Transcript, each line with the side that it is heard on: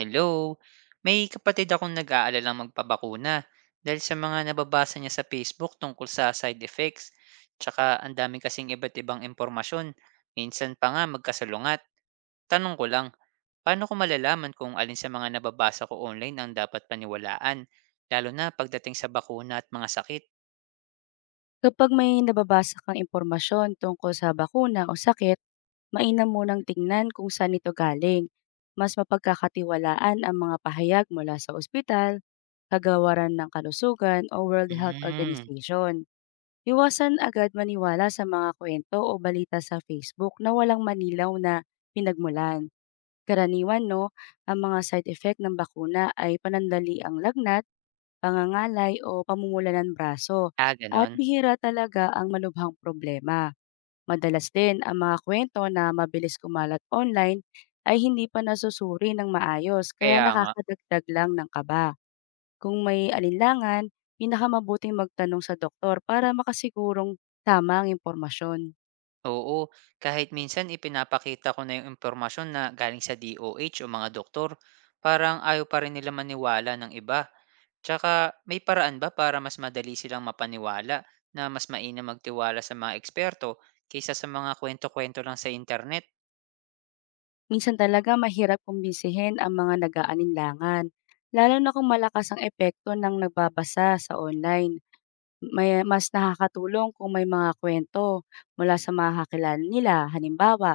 right: Hello, may kapatid akong nag-aalalang magpabakuna dahil sa mga nababasa niya sa Facebook tungkol sa side effects. Tsaka ang dami kasing iba't ibang impormasyon. Minsan pa nga magkasalungat. Tanong ko lang, paano ko malalaman kung alin sa mga nababasa ko online ang dapat paniwalaan? Lalo na pagdating sa bakuna at mga sakit.
left: Kapag may nababasa kang impormasyon tungkol sa bakuna o sakit, mainam munang tingnan kung saan ito galing. Mas mapagkakatiwalaan ang mga pahayag mula sa ospital, kagawaran ng kalusugan o World Health
right: Hmm.
left: Organization. Iwasan agad maniwala sa mga kwento o balita sa Facebook na walang manilaw na pinagmulan. Karaniwan no, ang mga side effect ng bakuna ay panandali ang lagnat, pangangalay o pamumula ng braso at
right: Ganon.
left: bihira talaga ang malubhang problema. Madalas din ang mga kwento na mabilis kumalat online ay hindi pa nasusuri ng maayos kaya
right: Kaya nga.
left: nakakadagdag lang ng kaba. Kung may alinlangan, pinakamabuting magtanong sa doktor para makasigurong tama ang impormasyon.
right: Oo, kahit minsan ipinapakita ko na yung impormasyon na galing sa DOH o H o mga doktor, parang ayaw pa rin nila maniwala ng iba. Tsaka may paraan ba para mas madali silang mapaniwala na mas mainam magtiwala sa mga eksperto kaysa sa mga kwento-kwento lang sa internet?
left: Minsan talaga mahirap kumbinsihin ang mga nag-aalinlangan, lalo na kung malakas ang epekto ng nagbabasa sa online. May mas nakakatulong kung may mga kwento mula sa mga kakilala nila, halimbawa,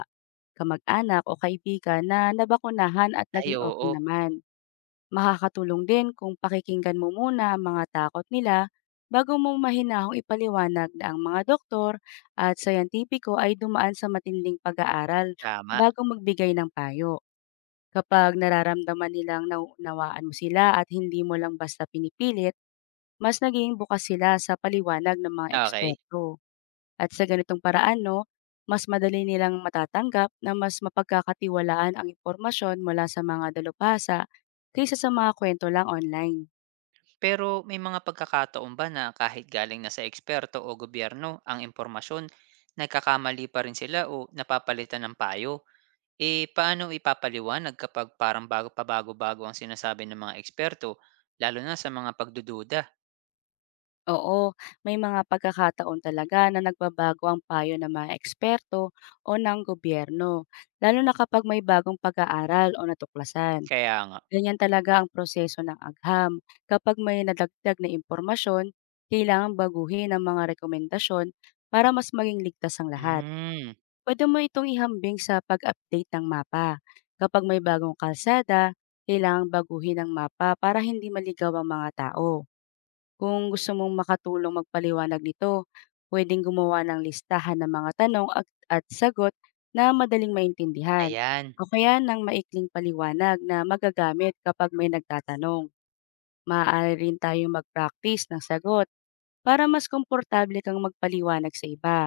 left: kamag-anak o kaibigan na nabakunahan at
right: Ay
left: naging okay
right: oo,
left: naman. Makakatulong din kung pakikinggan mo muna ang mga takot nila bago mo mahinahong ipaliwanag na ang mga doktor at sayantipiko ay dumaan sa matinding pag-aaral
right: tama.
left: bago magbigay ng payo. Kapag nararamdaman nilang nauunawaan mo sila at hindi mo lang basta pinipilit, mas naging bukas sila sa paliwanag ng mga
right: Okay.
left: eksperto. At sa ganitong paraan, no, mas madali nilang matatanggap na mas mapagkakatiwalaan ang impormasyon mula sa mga dalubhasa kaysa sa mga kwento lang online.
right: Pero may mga pagkakataon ba na kahit galing na sa eksperto o gobyerno ang impormasyon, nagkakamali pa rin sila o napapalitan ng payo? Paano ipapaliwanag kapag parang bago pabago-bago ang sinasabi ng mga eksperto, lalo na sa mga pagdududa?
left: Oo, may mga pagkakataon talaga na nagbabago ang payo ng mga eksperto o ng gobyerno, lalo na kapag may bagong pag-aaral o natuklasan.
right: Kaya nga.
left: Ganyan talaga ang proseso ng agham. Kapag may nadagdag na impormasyon, kailangang baguhin ang mga rekomendasyon para mas maging ligtas ang lahat.
right: Hmm,
left: Pwede mo itong ihambing sa pag-update ng mapa. Kapag may bagong kalsada, kailangang baguhin ang mapa para hindi maligaw ang mga tao. Kung gusto mong makatulong magpaliwanag nito, pwedeng gumawa ng listahan ng mga tanong at sagot na madaling maintindihan
right: ayan.
left: o kaya ng maikling paliwanag na magagamit kapag may nagtatanong. Maaari rin tayong mag-practice ng sagot para mas komportable kang magpaliwanag sa iba.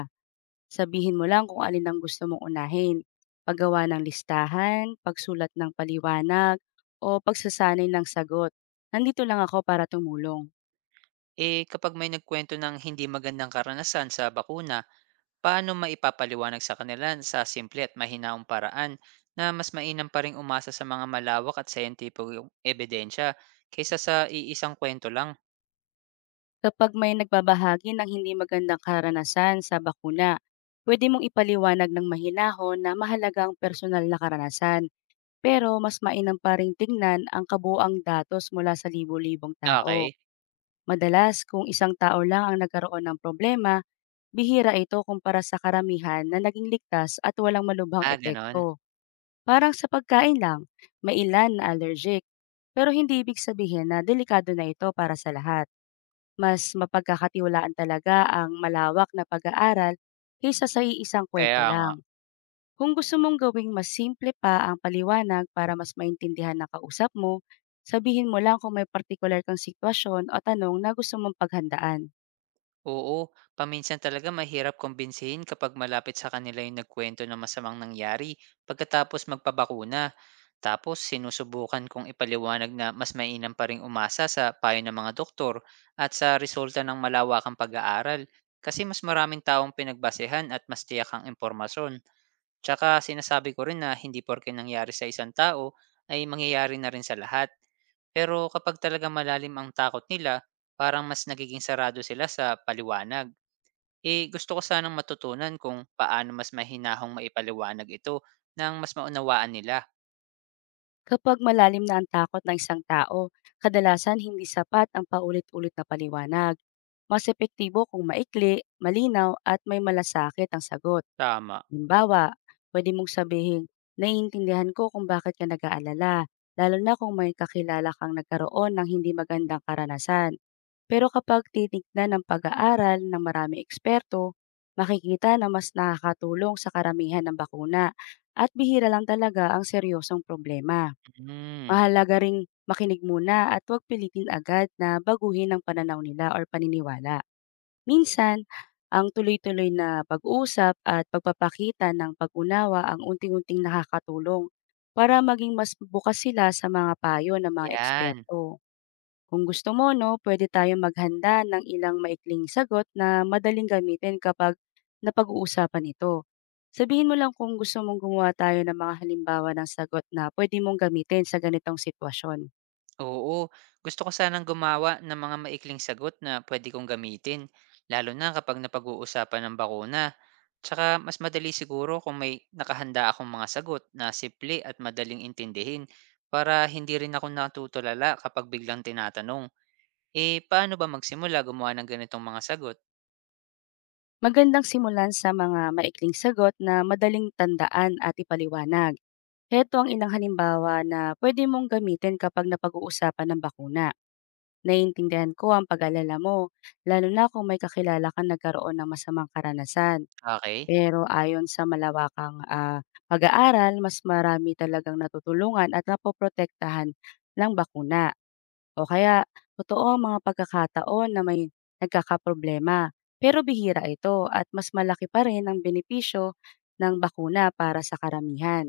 left: Sabihin mo lang kung alin ang gusto mong unahin. Paggawa ng listahan, pagsulat ng paliwanag, o pagsasanay ng sagot. Nandito lang ako para tumulong.
right: Kapag may nagkwento ng hindi magandang karanasan sa bakuna, paano maipapaliwanag sa kanila sa simple at mahinaong paraan na mas mainam pa rin umasa sa mga malawak at scientific ebidensya kaysa sa iisang kwento lang?
left: Kapag may nagbabahagi ng hindi magandang karanasan sa bakuna, pwede mong ipaliwanag ng mahinahon na mahalaga ang personal na karanasan, pero mas mainam pa ring tingnan ang kabuang datos mula sa libo-libong tao.
right: Okay.
left: Madalas, kung isang tao lang ang nagkaroon ng problema, bihira ito kumpara sa karamihan na naging ligtas at walang malubhang
right: Ganon.
left: epekto. Parang sa pagkain lang, may ilan na allergic, pero hindi ibig sabihin na delikado na ito para sa lahat. Mas mapagkakatiwalaan talaga ang malawak na pag-aaral kaysa sa iisang kuwento
right: Kaya nga.
left: lang. Kung gusto mong gawing mas simple pa ang paliwanag para mas maintindihan ng kausap mo, sabihin mo lang kung may partikular kang sitwasyon o tanong na gusto mong paghandaan.
right: Oo, paminsan talaga mahirap kumbinsihin kapag malapit sa kanila yung nagkwento ng masamang nangyari pagkatapos magpabakuna. Tapos sinusubukan kong ipaliwanag na mas mainam pa ring umasa sa payo ng mga doktor at sa resulta ng malawakang pag-aaral kasi mas maraming taong pinagbasehan at mas tiyak ang impormasyon. Tsaka sinasabi ko rin na hindi porke nangyari sa isang tao ay mangyayari na rin sa lahat. Pero kapag talaga malalim ang takot nila, parang mas nagiging sarado sila sa paliwanag. Eh gusto ko sanang matutunan kung paano mas mahinahong maipaliwanag ito nang mas maunawaan nila.
left: Kapag malalim na ang takot ng isang tao, kadalasan hindi sapat ang paulit-ulit na paliwanag. Mas epektibo kung maikli, malinaw at may malasakit ang sagot.
right: Tama.
left: Halimbawa, pwede mong sabihin, "Naiintindihan ko kung bakit ka nag-aalala, lalo na kung may kakilala kang nagkaroon ng hindi magandang karanasan. Pero kapag titignan ng pag-aaral ng marami eksperto, makikita na mas nakakatulong sa karamihan ng bakuna at bihira lang talaga ang seryosong problema.
right: Hmm,
left: Mahalaga ring makinig muna at huwag pilitin agad na baguhin ang pananaw nila or paniniwala." Minsan, ang tuloy-tuloy na pag-usap at pagpapakita ng pag-unawa ang unti-unting nakakatulong para maging mas bukas sila sa mga payo ng mga
right: yan.
left: eksperto. Kung gusto mo, no, pwede tayong maghanda ng ilang maikling sagot na madaling gamitin kapag napag-uusapan ito. Sabihin mo lang kung gusto mong gumawa tayo ng mga halimbawa ng sagot na pwede mong gamitin sa ganitong sitwasyon.
right: Oo, gusto ko sanang gumawa ng mga maikling sagot na pwede kong gamitin, lalo na kapag napag-uusapan ng bakuna. Tsaka mas madali siguro kung may nakahanda akong mga sagot na simple at madaling intindihin para hindi rin ako natutulala kapag biglang tinatanong, eh paano ba magsimula gumawa ng ganitong mga sagot?
left: Magandang simulan sa mga maikling sagot na madaling tandaan at ipaliwanag. Heto ang ilang halimbawa na pwede mong gamitin kapag napag-uusapan ng bakuna. Naiintindihan ko ang pag-alala mo, lalo na kung may kakilala kang nagkaroon ng masamang karanasan.
right: Okay.
left: Pero ayon sa malawakang, pag-aaral, mas marami talagang natutulungan at napoprotektahan ng bakuna o kaya totoo ang mga pagkakataon na may nagkakaproblema. Pero bihira ito at mas malaki pa rin ang benepisyo ng bakuna para sa karamihan.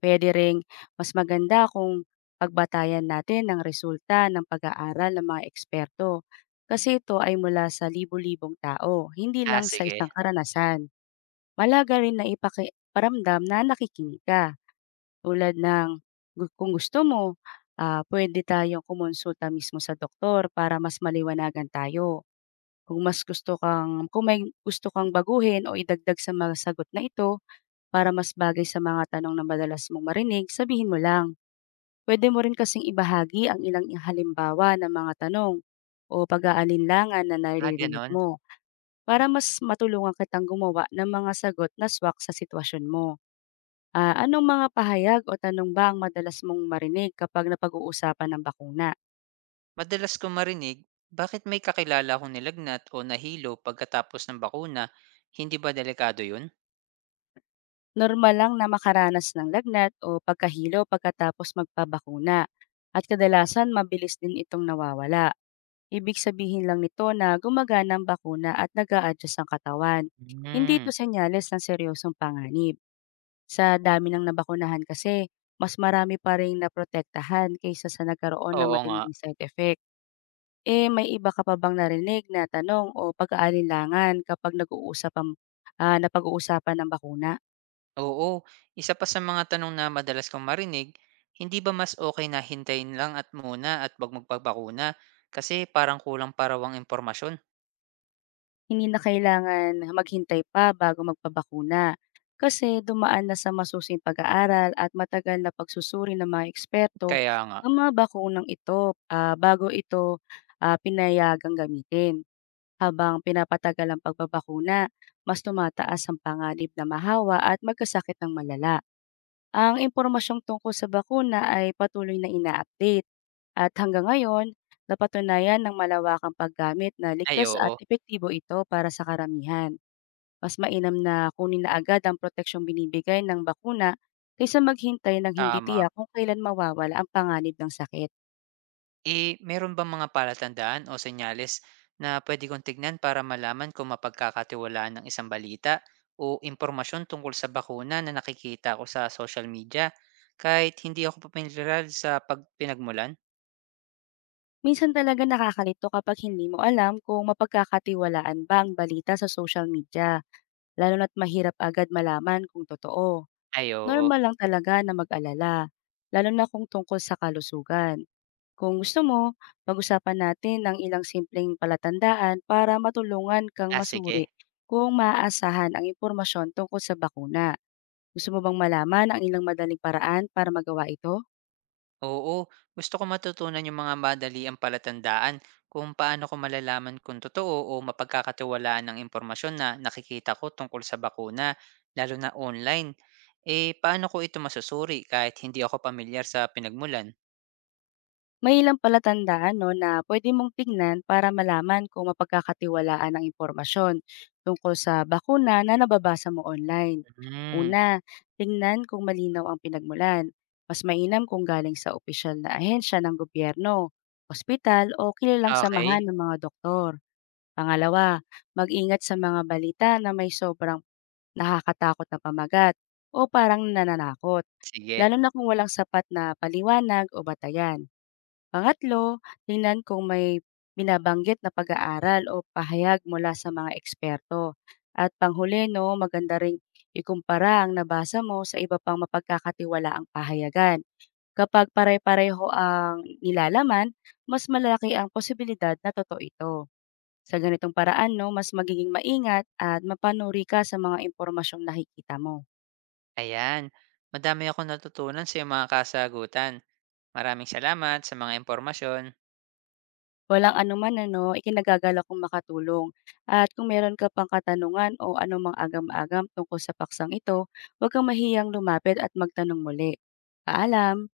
left: Puwede ring mas maganda kung pagbatayan natin ng resulta ng pag-aaral ng mga eksperto kasi ito ay mula sa libu-libong tao, hindi
right: Ah,
left: lang sa isang
right: sige.
left: karanasan. Malaga rin na ipakiparamdam na nakikinig ka tulad ng kung gusto mo, pwede tayong kumonsulta mismo sa doktor para mas maliwanagan tayo. Kung mas gusto kang kung may gusto kang baguhin o idagdag sa mga sagot na ito para mas bagay sa mga tanong na madalas mong marinig, sabihin mo lang. Puwede mo rin kasing ibahagi ang ilang halimbawa ng mga tanong o pag-aalinlangan na naririnig
right: Ganon.
left: mo para mas matulungan kitang gumawa ng mga sagot na swak sa sitwasyon mo. Ah, anong mga pahayag o tanong ba ang madalas mong marinig kapag napag-uusapan ng bakuna?
right: Madalas ko marinig, bakit may kakilala akong nilagnat o nahilo pagkatapos ng bakuna? Hindi ba delikado yun?
left: Normal lang na makaranas ng lagnat o pagkahilo pagkatapos magpabakuna at kadalasan mabilis din itong nawawala. Ibig sabihin lang nito na gumagana ang bakuna at nag-a-adjust ang katawan. Hindi ito
right: Hmm.
left: senyales ng seryosong panganib. Sa dami ng nabakunahan kasi, mas marami pa rin naprotektahan kaysa sa nagkaroon ng
right: Oo nga.
left: matinding side effect. Eh, may iba ka pa bang narinig na tanong o pag-aalinlangan kapag nag-uusap napag-uusapan ng bakuna?
right: Oo, isa pa sa mga tanong na madalas kong marinig, hindi ba mas okay na hintayin lang at muna at 'wag magpabakuna kasi parang kulang parawang impormasyon?
left: Hindi na kailangan maghintay pa bago magpabakuna, kasi dumaan na sa masusing pag-aaral at matagal na pagsusuri ng mga eksperto
right: Kaya nga.
left: ang mga bakunang ito, bago ito, pinayagang gamitin. Habang pinapatagal ang pagbabakuna, mas tumataas ang panganib na mahawa at magkasakit ng malala. Ang impormasyong tungkol sa bakuna ay patuloy na ina-update at hanggang ngayon, napatunayan ng malawakang paggamit na
right: Ay
left: ligtas at
right: oo,
left: epektibo ito para sa karamihan. Mas mainam na kunin na agad ang proteksyong binibigay ng bakuna kaysa maghintay ng hindi
right: tama.
left: tiyak kung kailan mawawala ang panganib ng sakit.
right: Meron bang mga palatandaan o senyales na puwede kong tignan para malaman kung mapagkakatiwalaan ng isang balita o impormasyon tungkol sa bakuna na nakikita ko sa social media kahit hindi ako pamilyar sa pag pinagmulan?
left: Minsan talaga nakakalito kapag hindi mo alam kung mapagkakatiwalaan ba ang balita sa social media, lalo na't mahirap agad malaman kung totoo.
right: Ay oo.
left: Normal lang talaga na mag-alala, lalo na kung tungkol sa kalusugan. Kung gusto mo, pag-usapan natin ang ilang simpleng palatandaan para matulungan kang
right: Ah,
left: masuri
right: sige.
left: kung maaasahan ang impormasyon tungkol sa bakuna. Gusto mo bang malaman ang ilang madaling paraan para magawa ito?
right: Oo, gusto ko matutunan yung mga madali ang palatandaan kung paano ko malalaman kung totoo o mapagkakatiwalaan ang impormasyon na nakikita ko tungkol sa bakuna, lalo na online. Paano ko ito masusuri kahit hindi ako pamilyar sa pinagmulan?
left: May ilang palatandaan 'no na pwede mong tingnan para malaman kung mapagkakatiwalaan ang impormasyon tungkol sa bakuna na nababasa mo online.
right: Hmm,
left: Una, tingnan kung malinaw ang pinagmulan. Mas mainam kung galing sa opisyal na ahensya ng gobyerno, ospital o kilalang samahan
right: okay.
left: ng mga doktor. Pangalawa, mag-ingat sa mga balita na may sobrang nakakatakot na pamagat o parang nananakot,
right: Sige.
left: lalo na kung walang sapat na paliwanag o batayan. Pangatlo, tingnan kung may binabanggit na pag-aaral o pahayag mula sa mga eksperto. At panghuli, no, maganda ring ikumpara ang nabasa mo sa iba pang mapagkakatiwalaang pahayagan. Kapag pare-pareho ang nilalaman, mas malaki ang posibilidad na totoo ito. Sa ganitong paraan, no, mas magiging maingat at mapanuri ka sa mga impormasyong nakikita mo.
right: Ayan. Madami akong natutunan sa iyong mga kasagutan. Maraming salamat sa mga impormasyon.
left: Walang anuman ano, ikinagagala kong makatulong. At kung meron ka pang katanungan o anumang agam-agam tungkol sa paksang ito, huwag kang mahiyang lumapit at magtanong muli. Paalam!